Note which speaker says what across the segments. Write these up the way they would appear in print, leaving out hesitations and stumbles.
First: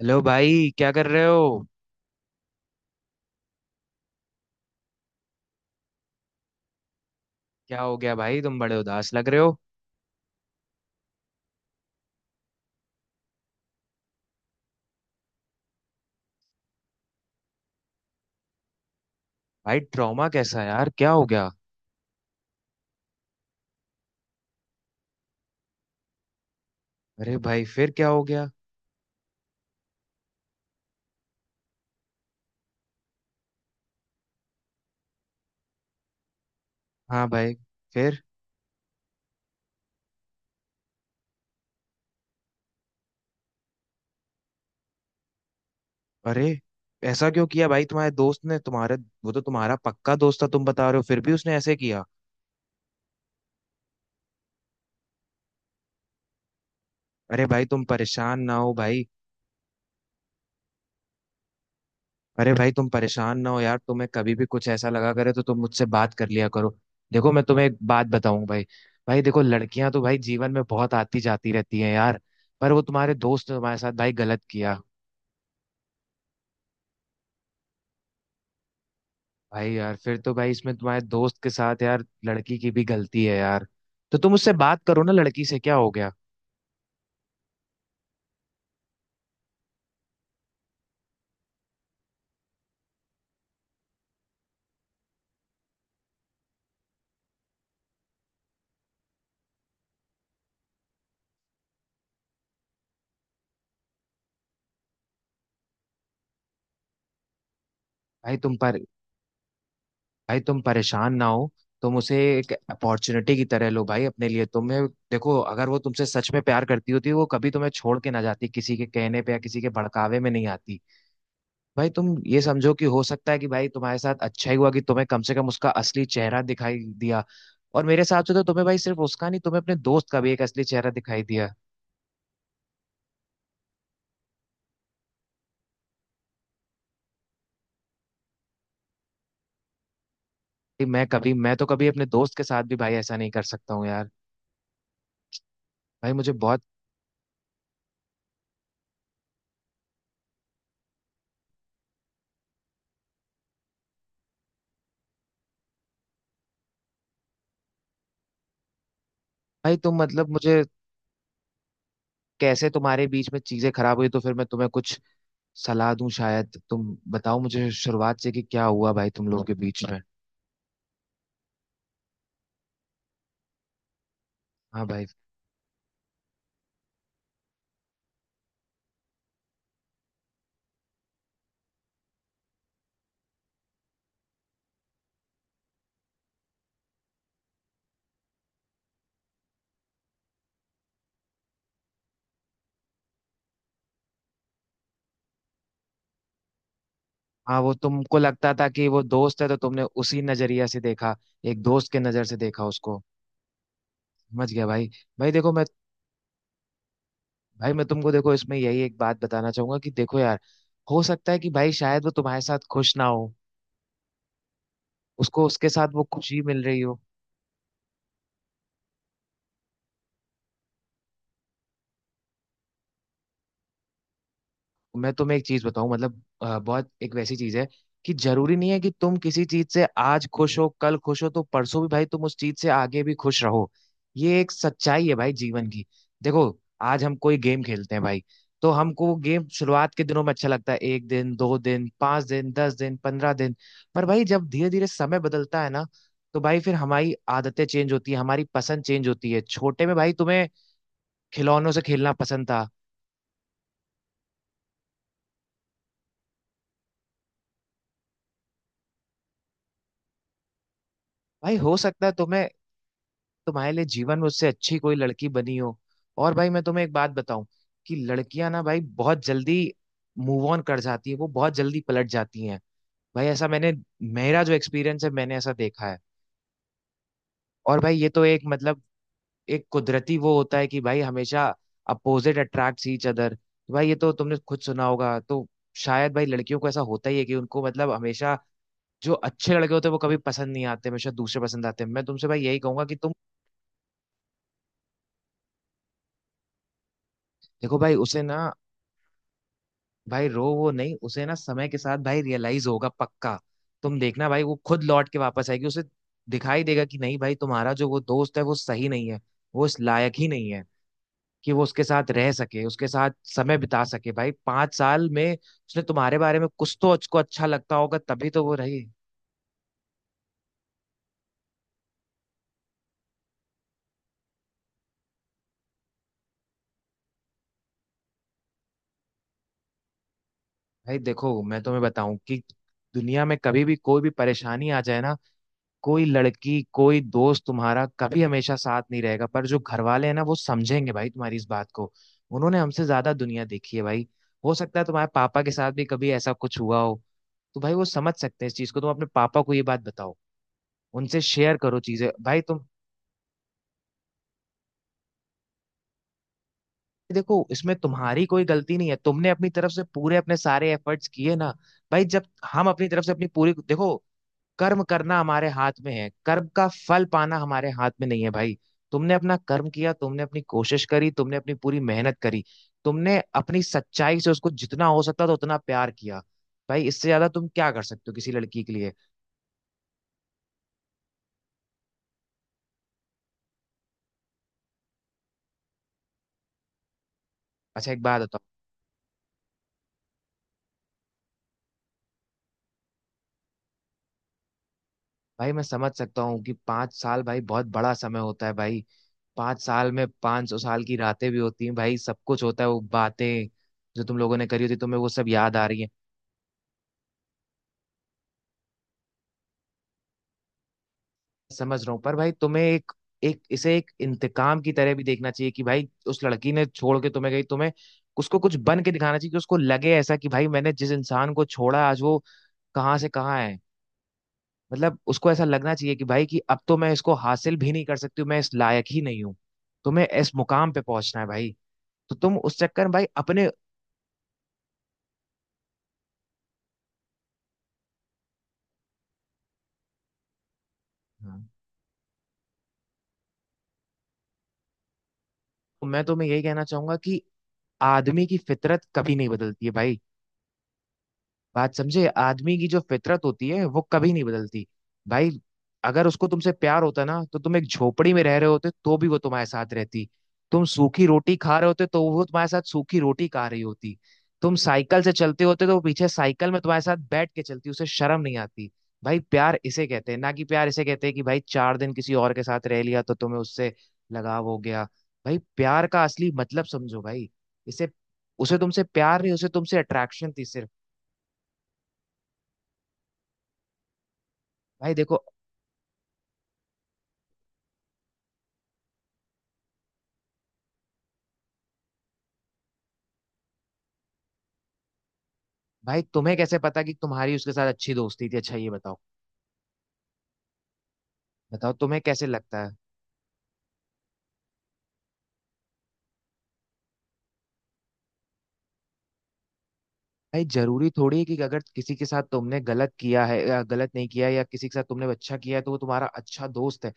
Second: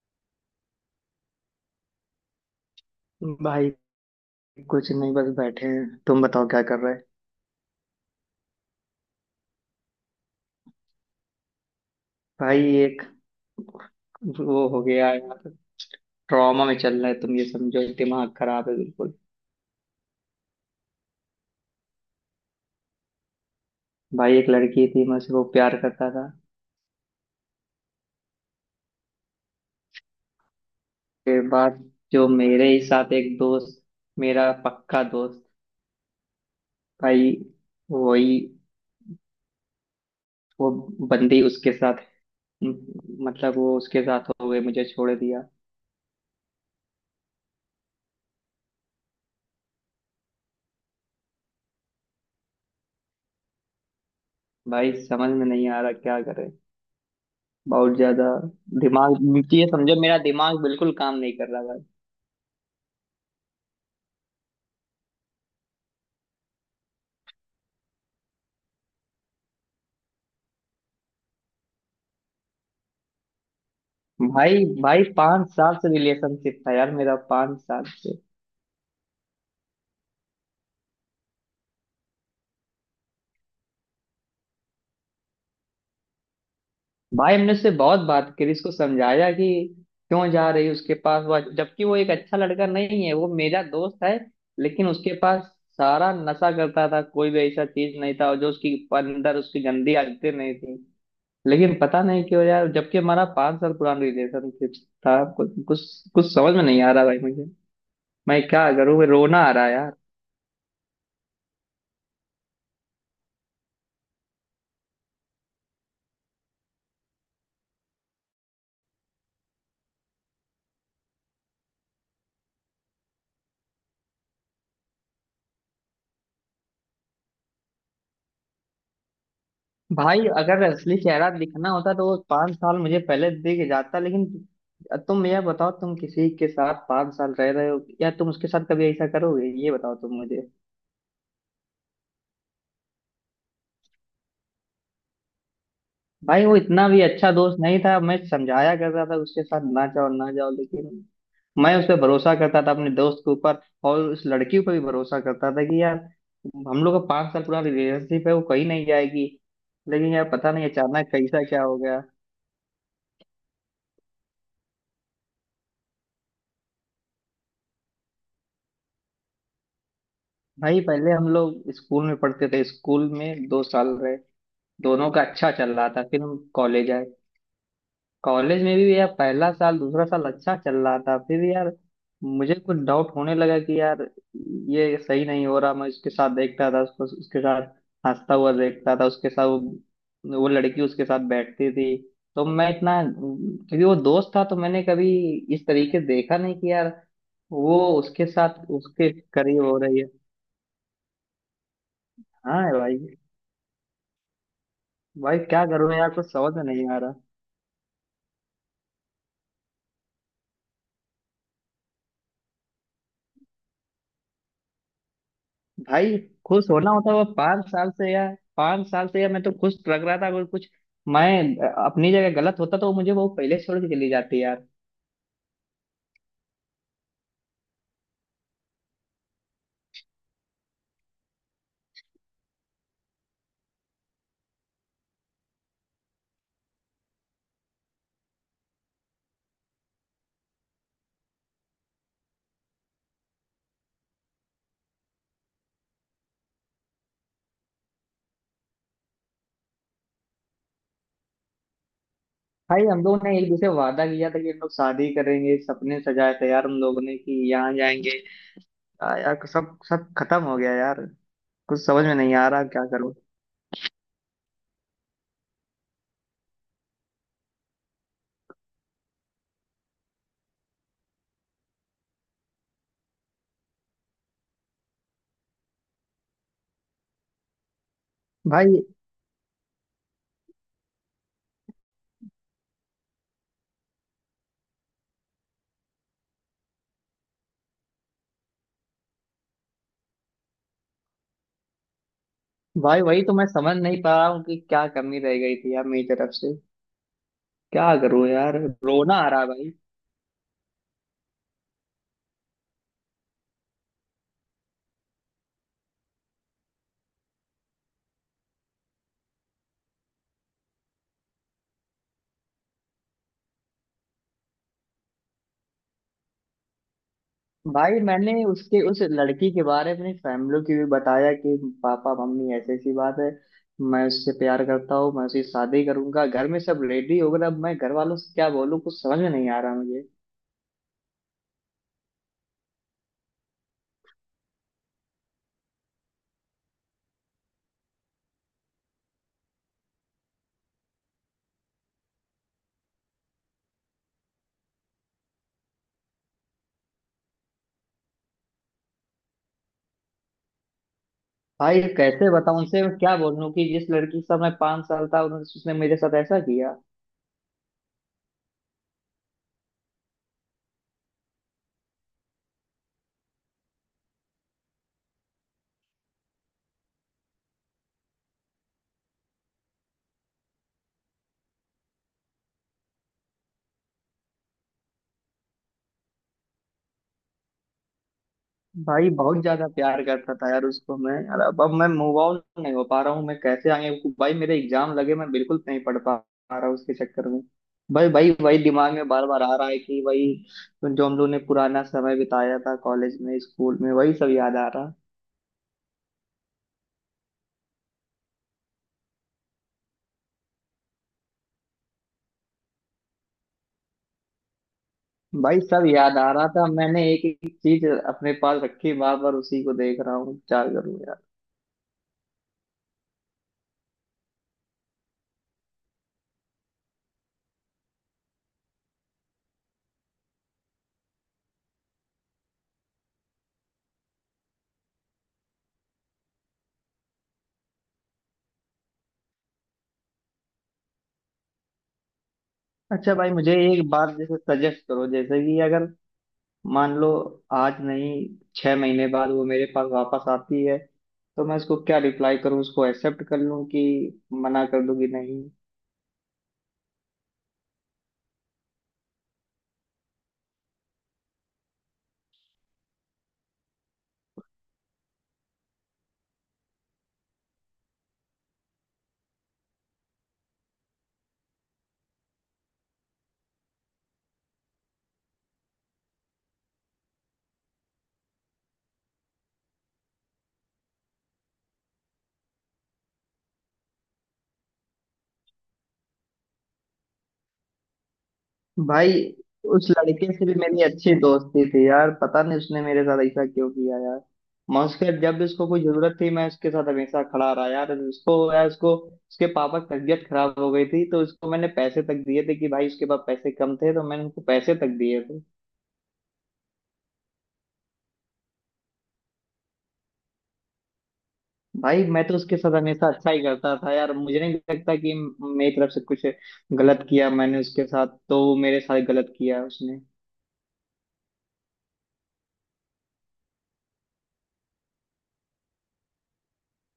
Speaker 1: Hello भाई, क्या कर रहे हो?
Speaker 2: भाई कुछ नहीं, बस बैठे हैं। तुम बताओ क्या कर रहे हैं।
Speaker 1: क्या हो गया भाई? तुम बड़े उदास लग रहे हो।
Speaker 2: भाई, एक वो हो गया है। ट्रॉमा में चल रहा है, तुम ये समझो, दिमाग खराब है बिल्कुल।
Speaker 1: भाई, ट्रॉमा कैसा है यार? क्या हो गया?
Speaker 2: भाई, एक लड़की थी, मैं उससे वो प्यार करता था।
Speaker 1: अरे भाई, फिर क्या हो गया?
Speaker 2: फिर बाद, जो मेरे ही साथ एक दोस्त, मेरा पक्का दोस्त,
Speaker 1: हाँ
Speaker 2: भाई
Speaker 1: भाई। फिर?
Speaker 2: वही, वो बंदी उसके साथ, मतलब वो उसके साथ हो गई, मुझे छोड़ दिया।
Speaker 1: अरे, ऐसा क्यों किया भाई तुम्हारे दोस्त ने तुम्हारे? वो तो तुम्हारा पक्का दोस्त था तुम बता रहे हो, फिर भी उसने ऐसे किया।
Speaker 2: भाई समझ में नहीं आ रहा क्या करे।
Speaker 1: अरे भाई, तुम
Speaker 2: बहुत ज्यादा
Speaker 1: परेशान ना हो भाई।
Speaker 2: दिमाग, ये समझो मेरा दिमाग बिल्कुल काम नहीं कर रहा।
Speaker 1: अरे भाई, तुम परेशान ना हो यार। तुम्हें कभी भी कुछ ऐसा लगा करे तो तुम मुझसे बात कर लिया करो। देखो, मैं तुम्हें एक बात बताऊं भाई। भाई देखो, लड़कियां तो भाई जीवन में बहुत आती जाती रहती हैं यार। पर वो तुम्हारे दोस्त ने तुम्हारे साथ भाई गलत
Speaker 2: भाई
Speaker 1: किया।
Speaker 2: भाई 5 साल से रिलेशनशिप था यार मेरा, 5 साल से।
Speaker 1: भाई यार, फिर तो भाई इसमें तुम्हारे दोस्त के साथ यार लड़की की भी गलती है यार। तो तुम उससे बात करो ना लड़की से, क्या हो गया?
Speaker 2: भाई हमने उससे बहुत बात करी, उसको समझाया कि क्यों जा रही है उसके पास, वो जबकि वो एक अच्छा लड़का नहीं है, वो मेरा दोस्त है। लेकिन उसके पास सारा नशा करता था, कोई भी ऐसा चीज नहीं था और जो उसकी अंदर उसकी गंदी आदतें नहीं थी। लेकिन पता नहीं क्यों यार, जबकि हमारा 5 साल पुराना रिलेशनशिप था। कुछ कुछ कुछ समझ में नहीं आ रहा भाई मुझे।
Speaker 1: भाई
Speaker 2: मैं
Speaker 1: तुम
Speaker 2: क्या
Speaker 1: पर
Speaker 2: करूँ, रोना आ रहा है।
Speaker 1: भाई, तुम परेशान ना हो। तुम उसे एक अपॉर्चुनिटी की तरह लो भाई, अपने लिए। तुम्हें देखो, अगर वो तुमसे सच में प्यार करती होती वो कभी तुम्हें छोड़ के ना जाती, किसी के कहने पे या किसी के भड़कावे में नहीं आती। भाई तुम ये समझो कि हो सकता है कि भाई तुम्हारे साथ अच्छा ही हुआ कि तुम्हें कम से कम उसका असली चेहरा दिखाई दिया। और मेरे हिसाब से तो तुम्हें भाई सिर्फ उसका नहीं, तुम्हें अपने दोस्त का
Speaker 2: भाई
Speaker 1: भी एक
Speaker 2: अगर
Speaker 1: असली चेहरा
Speaker 2: असली
Speaker 1: दिखाई
Speaker 2: चेहरा
Speaker 1: दिया।
Speaker 2: दिखना होता तो वो 5 साल मुझे पहले दिख जाता। लेकिन तुम यह बताओ, तुम किसी के साथ 5 साल रह रहे हो या तुम उसके साथ कभी ऐसा करोगे? ये बताओ तुम मुझे।
Speaker 1: भाई मैं तो कभी अपने दोस्त के साथ भी भाई ऐसा नहीं कर सकता हूँ यार। भाई मुझे
Speaker 2: भाई वो
Speaker 1: बहुत।
Speaker 2: इतना भी अच्छा दोस्त नहीं था, मैं समझाया करता था उसके साथ ना जाओ ना जाओ, लेकिन मैं उस पर भरोसा करता था, अपने दोस्त के ऊपर। और उस लड़की पर भी भरोसा करता था कि यार, हम लोग का 5 साल पूरा रिलेशनशिप है, वो कहीं नहीं जाएगी।
Speaker 1: भाई तुम
Speaker 2: लेकिन यार
Speaker 1: मतलब
Speaker 2: पता
Speaker 1: मुझे
Speaker 2: नहीं अचानक कैसा क्या हो गया।
Speaker 1: कैसे तुम्हारे बीच में चीजें खराब हुई, तो फिर मैं तुम्हें कुछ सलाह दूं, शायद तुम बताओ मुझे शुरुआत से कि क्या हुआ भाई तुम लोगों के बीच में।
Speaker 2: भाई पहले हम लोग स्कूल में पढ़ते थे, स्कूल में 2 साल रहे,
Speaker 1: हाँ भाई।
Speaker 2: दोनों का अच्छा चल रहा था। फिर हम कॉलेज आए, कॉलेज में भी यार पहला साल दूसरा साल अच्छा चल रहा था। फिर यार मुझे कुछ डाउट होने लगा कि यार ये सही नहीं हो रहा। मैं उसके साथ देखता था उसको, उसके साथ हंसता हुआ देखता था, उसके साथ वो लड़की उसके साथ बैठती थी। तो मैं इतना, क्योंकि वो दोस्त था तो मैंने कभी इस तरीके देखा नहीं कि यार
Speaker 1: हाँ, वो
Speaker 2: वो
Speaker 1: तुमको
Speaker 2: उसके
Speaker 1: लगता था
Speaker 2: साथ
Speaker 1: कि वो
Speaker 2: उसके
Speaker 1: दोस्त है तो
Speaker 2: करीब हो
Speaker 1: तुमने
Speaker 2: रही है।
Speaker 1: उसी नजरिया से देखा, एक दोस्त के नजर से
Speaker 2: हाँ
Speaker 1: देखा
Speaker 2: भाई।
Speaker 1: उसको। समझ गया भाई। भाई
Speaker 2: भाई
Speaker 1: देखो मैं
Speaker 2: क्या करूं यार, कुछ समझ में नहीं आ रहा।
Speaker 1: भाई, मैं तुमको देखो, इसमें यही एक बात बताना चाहूंगा कि देखो यार, हो सकता है कि भाई शायद वो तुम्हारे साथ खुश ना हो, उसको उसके साथ वो
Speaker 2: भाई
Speaker 1: खुशी मिल
Speaker 2: खुश
Speaker 1: रही
Speaker 2: होना
Speaker 1: हो।
Speaker 2: होता है वो? 5 साल से यार, 5 साल से यार मैं तो खुश लग रहा था। अगर कुछ मैं अपनी जगह गलत होता तो मुझे वो पहले छोड़ के चली जाती यार।
Speaker 1: मैं तुम्हें एक चीज बताऊं, मतलब बहुत एक वैसी चीज है कि जरूरी नहीं है कि तुम किसी चीज से आज खुश हो कल खुश हो तो परसों भी भाई तुम उस चीज से आगे भी खुश रहो। ये एक सच्चाई है भाई जीवन की। देखो, आज हम कोई गेम खेलते हैं भाई, तो हमको वो गेम शुरुआत के दिनों में अच्छा लगता है, एक दिन 2 दिन 5 दिन 10 दिन 15 दिन। पर भाई जब धीरे धीरे समय बदलता है ना, तो भाई फिर हमारी आदतें चेंज होती है, हमारी पसंद चेंज होती है। छोटे में भाई तुम्हें खिलौनों से खेलना पसंद था।
Speaker 2: भाई हम लोगों ने एक दूसरे वादा किया था कि हम लोग शादी करेंगे, सपने सजाए थे यार हम लोगों ने कि यहाँ जाएंगे। यार सब सब खत्म हो गया यार।
Speaker 1: भाई हो
Speaker 2: कुछ समझ
Speaker 1: सकता है
Speaker 2: में नहीं
Speaker 1: तुम्हें,
Speaker 2: आ रहा क्या करूं
Speaker 1: तुम्हारे लिए जीवन में उससे अच्छी कोई लड़की बनी हो। और भाई मैं तुम्हें एक बात बताऊं कि लड़कियां ना भाई बहुत जल्दी मूव ऑन कर जाती है, वो बहुत जल्दी पलट जाती हैं। भाई ऐसा मैंने, मेरा जो एक्सपीरियंस है मैंने ऐसा देखा है। और भाई ये तो एक मतलब
Speaker 2: भाई।
Speaker 1: एक कुदरती वो होता है कि भाई हमेशा अपोजिट अट्रैक्ट्स ईच अदर। भाई ये तो तुमने खुद सुना होगा। तो शायद भाई लड़कियों को ऐसा होता ही है कि उनको मतलब हमेशा जो अच्छे लड़के होते हैं वो कभी पसंद नहीं आते, हमेशा दूसरे पसंद आते हैं। मैं तुमसे भाई यही कहूंगा कि
Speaker 2: भाई
Speaker 1: तुम
Speaker 2: वही तो मैं समझ नहीं पा रहा हूँ कि क्या कमी रह गई थी यार मेरी तरफ से।
Speaker 1: देखो
Speaker 2: क्या
Speaker 1: भाई उसे
Speaker 2: करूं
Speaker 1: ना,
Speaker 2: यार, रोना आ रहा है भाई।
Speaker 1: भाई रो वो नहीं, उसे ना समय के साथ भाई रियलाइज होगा पक्का। तुम देखना भाई वो खुद लौट के वापस आएगी, उसे दिखाई देगा कि नहीं भाई, तुम्हारा जो वो दोस्त है वो सही नहीं है, वो इस लायक ही नहीं है कि वो उसके साथ रह सके, उसके साथ समय बिता सके। भाई पांच साल में उसने तुम्हारे बारे में, कुछ तो उसको अच्छा लगता होगा
Speaker 2: भाई
Speaker 1: तभी
Speaker 2: मैंने
Speaker 1: तो वो
Speaker 2: उसके,
Speaker 1: रही।
Speaker 2: उस लड़की के बारे में अपनी फैमिली की भी बताया कि पापा मम्मी ऐसी ऐसी बात है, मैं उससे प्यार करता हूँ, मैं उसकी शादी करूंगा। घर में सब रेडी हो गए, अब मैं घर वालों से क्या बोलूँ, कुछ समझ में नहीं आ रहा मुझे।
Speaker 1: भाई देखो, मैं तुम्हें बताऊं कि दुनिया में कभी भी कोई भी परेशानी आ जाए ना, कोई लड़की कोई दोस्त तुम्हारा कभी हमेशा साथ नहीं रहेगा, पर जो घर वाले हैं ना वो समझेंगे भाई तुम्हारी इस बात को। उन्होंने हमसे ज्यादा दुनिया देखी है भाई। हो सकता है तुम्हारे पापा के साथ भी कभी ऐसा कुछ हुआ हो, तो भाई वो समझ सकते हैं इस चीज को। तुम अपने पापा को ये बात बताओ, उनसे शेयर करो
Speaker 2: भाई
Speaker 1: चीजें
Speaker 2: कैसे
Speaker 1: भाई
Speaker 2: बताऊं
Speaker 1: तुम।
Speaker 2: उनसे, मैं क्या बोलूं कि जिस लड़की से मैं 5 साल था उन्होंने, उसने मेरे साथ ऐसा किया।
Speaker 1: देखो, इसमें तुम्हारी कोई गलती नहीं है, तुमने अपनी तरफ से पूरे अपने सारे एफर्ट्स किए ना। भाई जब हम अपनी तरफ से अपनी पूरी देखो, कर्म करना हमारे हाथ में है, कर्म का फल पाना हमारे हाथ में नहीं है भाई। तुमने अपना कर्म किया, तुमने अपनी कोशिश करी, तुमने अपनी पूरी मेहनत करी, तुमने अपनी सच्चाई से उसको जितना हो सकता था उतना प्यार किया। भाई इससे ज्यादा तुम क्या कर सकते हो किसी लड़की के लिए?
Speaker 2: भाई बहुत ज्यादा प्यार करता था यार उसको मैं यार, अब मैं मूव ऑन नहीं हो पा रहा हूँ, मैं कैसे आगे? भाई मेरे एग्जाम लगे, मैं बिल्कुल नहीं पढ़ पा पा रहा उसके चक्कर में।
Speaker 1: अच्छा एक
Speaker 2: भाई
Speaker 1: बात
Speaker 2: भाई
Speaker 1: बताओ।
Speaker 2: वही दिमाग में बार बार आ रहा है कि वही जो हम लोग ने पुराना समय बिताया था कॉलेज में स्कूल में, वही सब याद आ रहा।
Speaker 1: भाई मैं समझ सकता हूँ कि 5 साल भाई बहुत बड़ा समय होता है भाई। 5 साल में 500 साल की रातें भी होती हैं भाई, सब कुछ होता है। वो बातें जो तुम लोगों ने करी होती तुम्हें वो सब याद
Speaker 2: भाई
Speaker 1: आ रही
Speaker 2: सब
Speaker 1: है।
Speaker 2: याद आ रहा था, मैंने एक एक चीज अपने पास रखी, बार बार उसी को देख रहा हूँ, क्या करूँ यार।
Speaker 1: समझ रहा हूँ, पर भाई तुम्हें एक एक इसे एक इंतकाम की तरह भी देखना चाहिए कि भाई उस लड़की ने छोड़ के तुम्हें गई तुम्हें, उसको कुछ बन के दिखाना चाहिए कि उसको लगे ऐसा कि भाई मैंने जिस इंसान को छोड़ा आज वो कहाँ से कहाँ है। मतलब उसको ऐसा लगना चाहिए कि भाई कि अब तो मैं इसको हासिल भी नहीं कर सकती हूँ, मैं इस लायक ही नहीं हूँ। तुम्हें इस मुकाम पे पहुंचना है भाई। तो तुम उस चक्कर में भाई
Speaker 2: अच्छा भाई
Speaker 1: अपने।
Speaker 2: मुझे एक बात जैसे सजेस्ट करो, जैसे कि अगर मान लो आज नहीं, 6 महीने बाद वो मेरे पास वापस आती है,
Speaker 1: हाँ।
Speaker 2: तो मैं उसको क्या रिप्लाई करूं? उसको एक्सेप्ट कर लूं कि मना कर दूं कि नहीं?
Speaker 1: मैं तुम्हें यही कहना चाहूंगा कि आदमी की फितरत कभी नहीं बदलती है भाई। बात समझे, आदमी की जो फितरत होती है वो कभी नहीं बदलती भाई। अगर उसको तुमसे प्यार होता ना तो तुम एक झोपड़ी में रह रहे होते तो भी वो तुम्हारे साथ रहती, तुम सूखी रोटी खा रहे होते तो वो तुम्हारे साथ सूखी रोटी खा रही होती, तुम साइकिल से चलते होते तो वो पीछे साइकिल में तुम्हारे साथ बैठ के चलती, उसे शर्म नहीं आती। भाई प्यार इसे कहते हैं ना, कि प्यार इसे कहते हैं कि भाई 4 दिन किसी और के साथ रह लिया तो तुम्हें उससे लगाव हो गया। भाई प्यार का असली मतलब समझो भाई इसे उसे तुमसे
Speaker 2: भाई
Speaker 1: प्यार नहीं, उसे तुमसे
Speaker 2: उस लड़के
Speaker 1: अट्रैक्शन थी
Speaker 2: से भी
Speaker 1: सिर्फ।
Speaker 2: मेरी अच्छी दोस्ती थी यार, पता नहीं उसने मेरे साथ ऐसा क्यों किया यार। मैं
Speaker 1: भाई
Speaker 2: उसके,
Speaker 1: देखो,
Speaker 2: जब भी उसको कोई जरूरत थी मैं उसके साथ हमेशा खड़ा रहा यार। उसको यार, उसको, उसके पापा की तबीयत खराब हो गई थी तो उसको मैंने पैसे तक दिए थे, कि भाई उसके पास पैसे कम थे तो मैंने उसको पैसे तक दिए थे।
Speaker 1: भाई तुम्हें कैसे पता कि तुम्हारी उसके साथ अच्छी दोस्ती थी? अच्छा ये बताओ, बताओ तुम्हें
Speaker 2: भाई मैं
Speaker 1: कैसे
Speaker 2: तो उसके
Speaker 1: लगता
Speaker 2: साथ
Speaker 1: है?
Speaker 2: हमेशा अच्छा ही करता था यार, मुझे नहीं लगता कि मेरी तरफ से कुछ गलत किया मैंने उसके साथ, तो वो मेरे साथ गलत किया उसने।
Speaker 1: भाई जरूरी थोड़ी है कि अगर किसी के साथ तुमने गलत किया है या गलत नहीं किया है, या किसी के साथ तुमने अच्छा किया है तो वो तुम्हारा अच्छा दोस्त है।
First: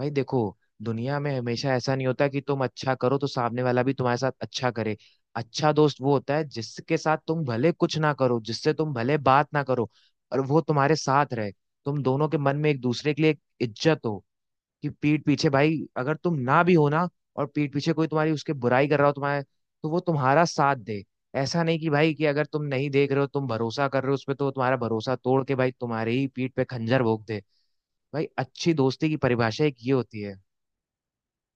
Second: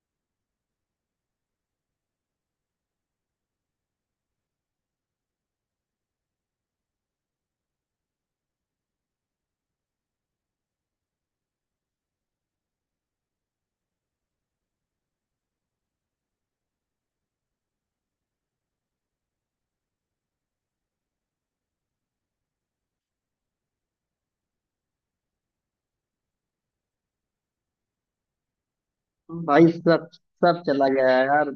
Speaker 1: भाई देखो, दुनिया में हमेशा ऐसा नहीं होता कि तुम अच्छा करो तो सामने वाला भी तुम्हारे साथ अच्छा करे। अच्छा दोस्त वो होता है जिसके साथ तुम भले कुछ ना करो, जिससे तुम भले बात ना करो और वो तुम्हारे साथ रहे, तुम दोनों के मन में एक दूसरे के लिए एक इज्जत हो। कि पीठ पीछे भाई अगर तुम ना भी हो ना और पीठ पीछे कोई तुम्हारी उसके बुराई कर रहा हो तुम्हारे, तो वो तुम्हारा साथ दे। ऐसा नहीं कि भाई कि अगर तुम नहीं देख रहे हो तुम भरोसा कर रहे हो उस पे, तो वो तुम्हारा भरोसा तोड़ के भाई तुम्हारे ही पीठ पे खंजर भोंक दे। भाई अच्छी दोस्ती की परिभाषा
Speaker 2: भाई
Speaker 1: एक ये
Speaker 2: सब
Speaker 1: होती है।
Speaker 2: सब चला गया है यार,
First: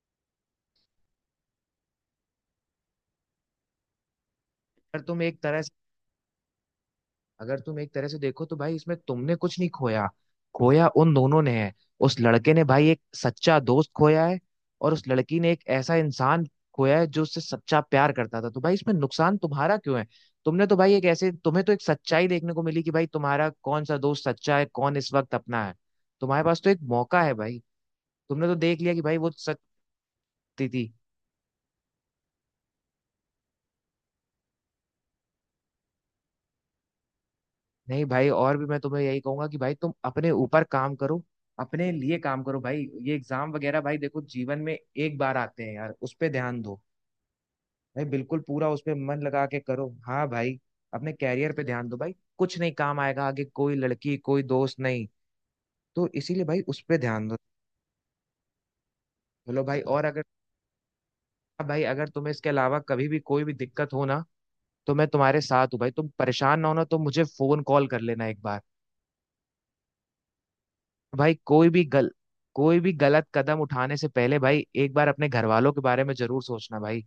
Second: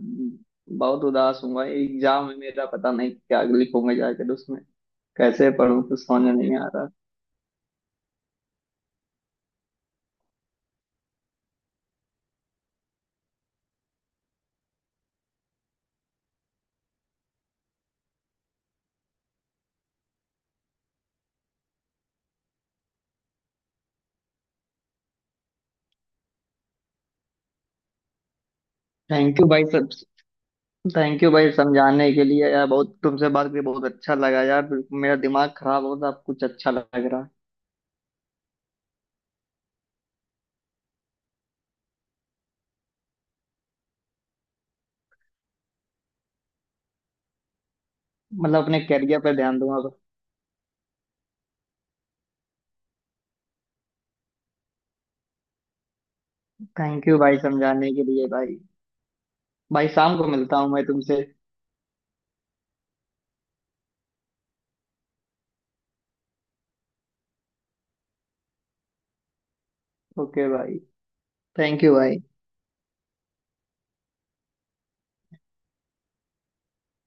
Speaker 2: बहुत उदास हूँ भाई। एग्जाम है मेरा, पता नहीं क्या लिखूंगा जाकर उसमें,
Speaker 1: अगर तुम एक
Speaker 2: कैसे
Speaker 1: तरह
Speaker 2: पढूं कुछ समझ नहीं आ रहा।
Speaker 1: अगर तुम एक तरह से देखो तो भाई इसमें तुमने कुछ नहीं खोया, खोया उन दोनों ने है। उस लड़के ने भाई एक सच्चा दोस्त खोया है और उस लड़की ने एक ऐसा इंसान खोया है जो उससे सच्चा प्यार करता था। तो भाई इसमें नुकसान तुम्हारा क्यों है? तुमने तो भाई एक ऐसे, तुम्हें तो एक सच्चाई देखने को मिली कि भाई तुम्हारा कौन सा दोस्त सच्चा है, कौन इस वक्त अपना है। तुम्हारे पास तो एक मौका है भाई। तुमने तो देख लिया कि भाई वो
Speaker 2: थैंक यू भाई, सब।
Speaker 1: सच्ची थी।
Speaker 2: थैंक यू भाई समझाने के लिए यार, बहुत, तुमसे बात करके बहुत अच्छा लगा यार। मेरा दिमाग खराब हो था, अब कुछ अच्छा लग रहा है।
Speaker 1: नहीं भाई, और भी मैं तुम्हें यही कहूंगा कि भाई तुम अपने ऊपर काम करो, अपने लिए काम करो भाई। ये एग्जाम वगैरह भाई देखो जीवन में एक बार आते हैं यार, उस पे ध्यान दो भाई, बिल्कुल
Speaker 2: मतलब
Speaker 1: पूरा उस
Speaker 2: अपने
Speaker 1: पे
Speaker 2: करियर
Speaker 1: मन
Speaker 2: पे
Speaker 1: लगा के
Speaker 2: ध्यान दूंगा।
Speaker 1: करो। हाँ भाई। अपने कैरियर पे ध्यान दो भाई, कुछ नहीं काम आएगा आगे, कोई लड़की कोई दोस्त नहीं, तो इसीलिए भाई उस पे
Speaker 2: थैंक यू
Speaker 1: ध्यान दो।
Speaker 2: भाई समझाने के लिए भाई।
Speaker 1: चलो भाई,
Speaker 2: भाई
Speaker 1: और
Speaker 2: शाम
Speaker 1: अगर,
Speaker 2: को मिलता हूँ मैं तुमसे।
Speaker 1: हाँ भाई, अगर तुम्हें इसके अलावा कभी भी कोई भी दिक्कत हो ना, तो मैं तुम्हारे साथ हूँ भाई। तुम परेशान ना होना, तो मुझे फोन कॉल कर लेना एक बार
Speaker 2: ओके भाई।
Speaker 1: भाई।
Speaker 2: थैंक यू भाई।
Speaker 1: कोई भी गलत कदम उठाने से पहले भाई एक बार अपने घर वालों के बारे में जरूर सोचना भाई।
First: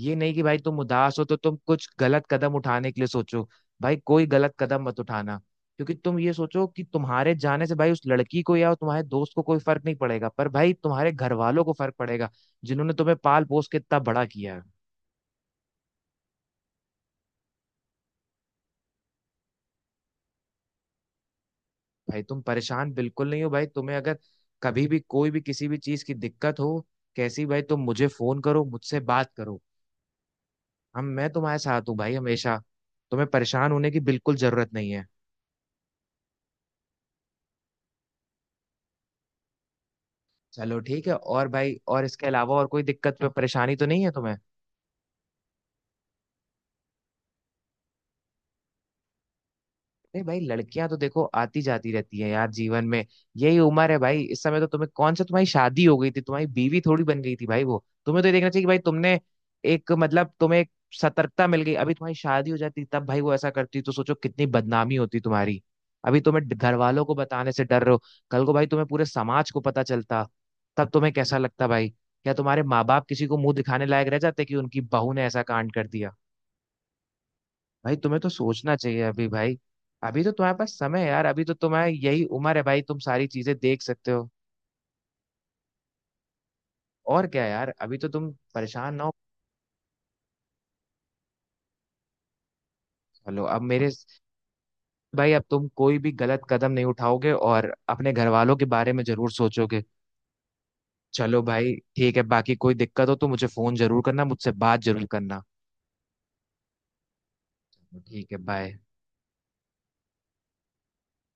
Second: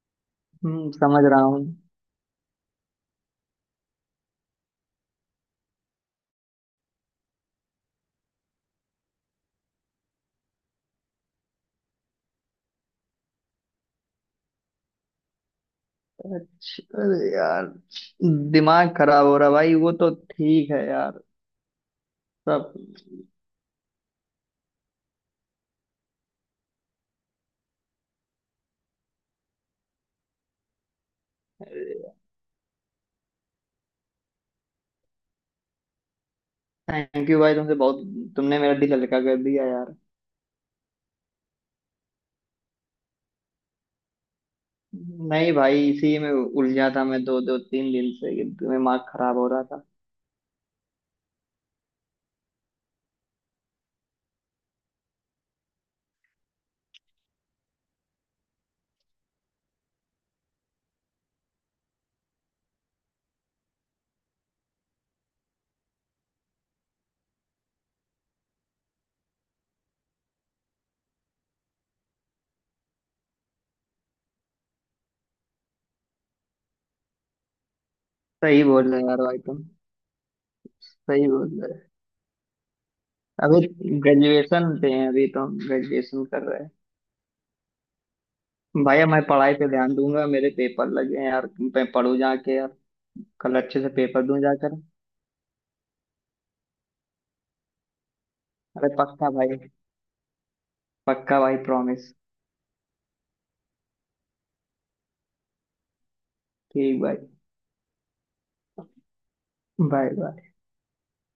Speaker 1: ये नहीं कि भाई तुम
Speaker 2: हम्म,
Speaker 1: उदास
Speaker 2: समझ
Speaker 1: हो तो
Speaker 2: रहा
Speaker 1: तुम
Speaker 2: हूँ।
Speaker 1: कुछ गलत कदम उठाने के लिए सोचो। भाई कोई गलत कदम मत उठाना, क्योंकि तुम ये सोचो कि तुम्हारे जाने से भाई उस लड़की को या तुम्हारे दोस्त को कोई फर्क नहीं पड़ेगा, पर भाई तुम्हारे घर वालों को फर्क पड़ेगा, जिन्होंने तुम्हें पाल पोस के इतना बड़ा किया है।
Speaker 2: अरे यार, दिमाग खराब हो रहा भाई, वो तो ठीक है यार।
Speaker 1: भाई तुम
Speaker 2: सब।
Speaker 1: परेशान बिल्कुल नहीं हो भाई, तुम्हें अगर कभी भी कोई भी किसी भी चीज की दिक्कत हो कैसी भाई, तुम मुझे फोन करो, मुझसे बात करो। हम मैं तुम्हारे साथ हूँ भाई हमेशा, तुम्हें परेशान होने की बिल्कुल जरूरत नहीं है।
Speaker 2: थैंक यू भाई, तुमसे बहुत, तुमने मेरा दिल हल्का कर दिया यार।
Speaker 1: चलो ठीक है, और भाई और इसके अलावा और कोई दिक्कत पे परेशानी तो नहीं है तुम्हें?
Speaker 2: नहीं भाई, इसी में उलझा था मैं दो दो तीन दिन से कि दिमाग खराब हो रहा था।
Speaker 1: अरे भाई, लड़कियां तो देखो आती जाती रहती है यार जीवन में, यही उम्र है भाई। इस समय तो तुम्हें कौन सा तुम्हारी शादी हो गई थी, तुम्हारी बीवी थोड़ी बन गई थी भाई वो। तुम्हें तो ये देखना चाहिए कि भाई तुमने एक मतलब तुम्हें एक सतर्कता मिल गई, अभी तुम्हारी शादी हो जाती तब भाई वो ऐसा करती तो सोचो कितनी बदनामी होती तुम्हारी। अभी तुम्हें घर वालों को बताने से डर रहे हो, कल को भाई तुम्हें पूरे समाज को पता चलता, तब तुम्हें कैसा लगता भाई? क्या तुम्हारे माँ बाप किसी को मुंह दिखाने लायक रह जाते कि उनकी बहू ने ऐसा कांड कर दिया? भाई तुम्हें तो
Speaker 2: सही
Speaker 1: सोचना
Speaker 2: बोल
Speaker 1: चाहिए
Speaker 2: रहे हो यार
Speaker 1: अभी
Speaker 2: भाई
Speaker 1: भाई,
Speaker 2: तुम।
Speaker 1: अभी तो तुम्हारे पास समय है यार,
Speaker 2: सही
Speaker 1: अभी
Speaker 2: बोल
Speaker 1: तो
Speaker 2: रहे
Speaker 1: तुम्हारा
Speaker 2: हो।
Speaker 1: यही उम्र है भाई, तुम सारी चीजें
Speaker 2: अभी
Speaker 1: देख सकते हो।
Speaker 2: ग्रेजुएशन पे हैं, अभी तो ग्रेजुएशन कर रहे हैं।
Speaker 1: और क्या यार, अभी तो तुम परेशान
Speaker 2: भाई
Speaker 1: ना
Speaker 2: अब
Speaker 1: हो।
Speaker 2: मैं पढ़ाई पे ध्यान दूंगा, मेरे पेपर लगे हैं यार, मैं पढ़ू जाके यार,
Speaker 1: चलो, अब
Speaker 2: कल अच्छे
Speaker 1: मेरे,
Speaker 2: से पेपर दूं जाकर।
Speaker 1: भाई अब तुम कोई भी गलत कदम नहीं उठाओगे और अपने घर वालों के
Speaker 2: अरे
Speaker 1: बारे में
Speaker 2: पक्का
Speaker 1: जरूर
Speaker 2: भाई।
Speaker 1: सोचोगे।
Speaker 2: पक्का
Speaker 1: चलो
Speaker 2: भाई,
Speaker 1: भाई
Speaker 2: प्रॉमिस।
Speaker 1: ठीक है, बाकी कोई दिक्कत हो तो मुझे फोन जरूर करना, मुझसे बात जरूर करना।
Speaker 2: ठीक भाई।
Speaker 1: ठीक है, बाय।
Speaker 2: Bye bye.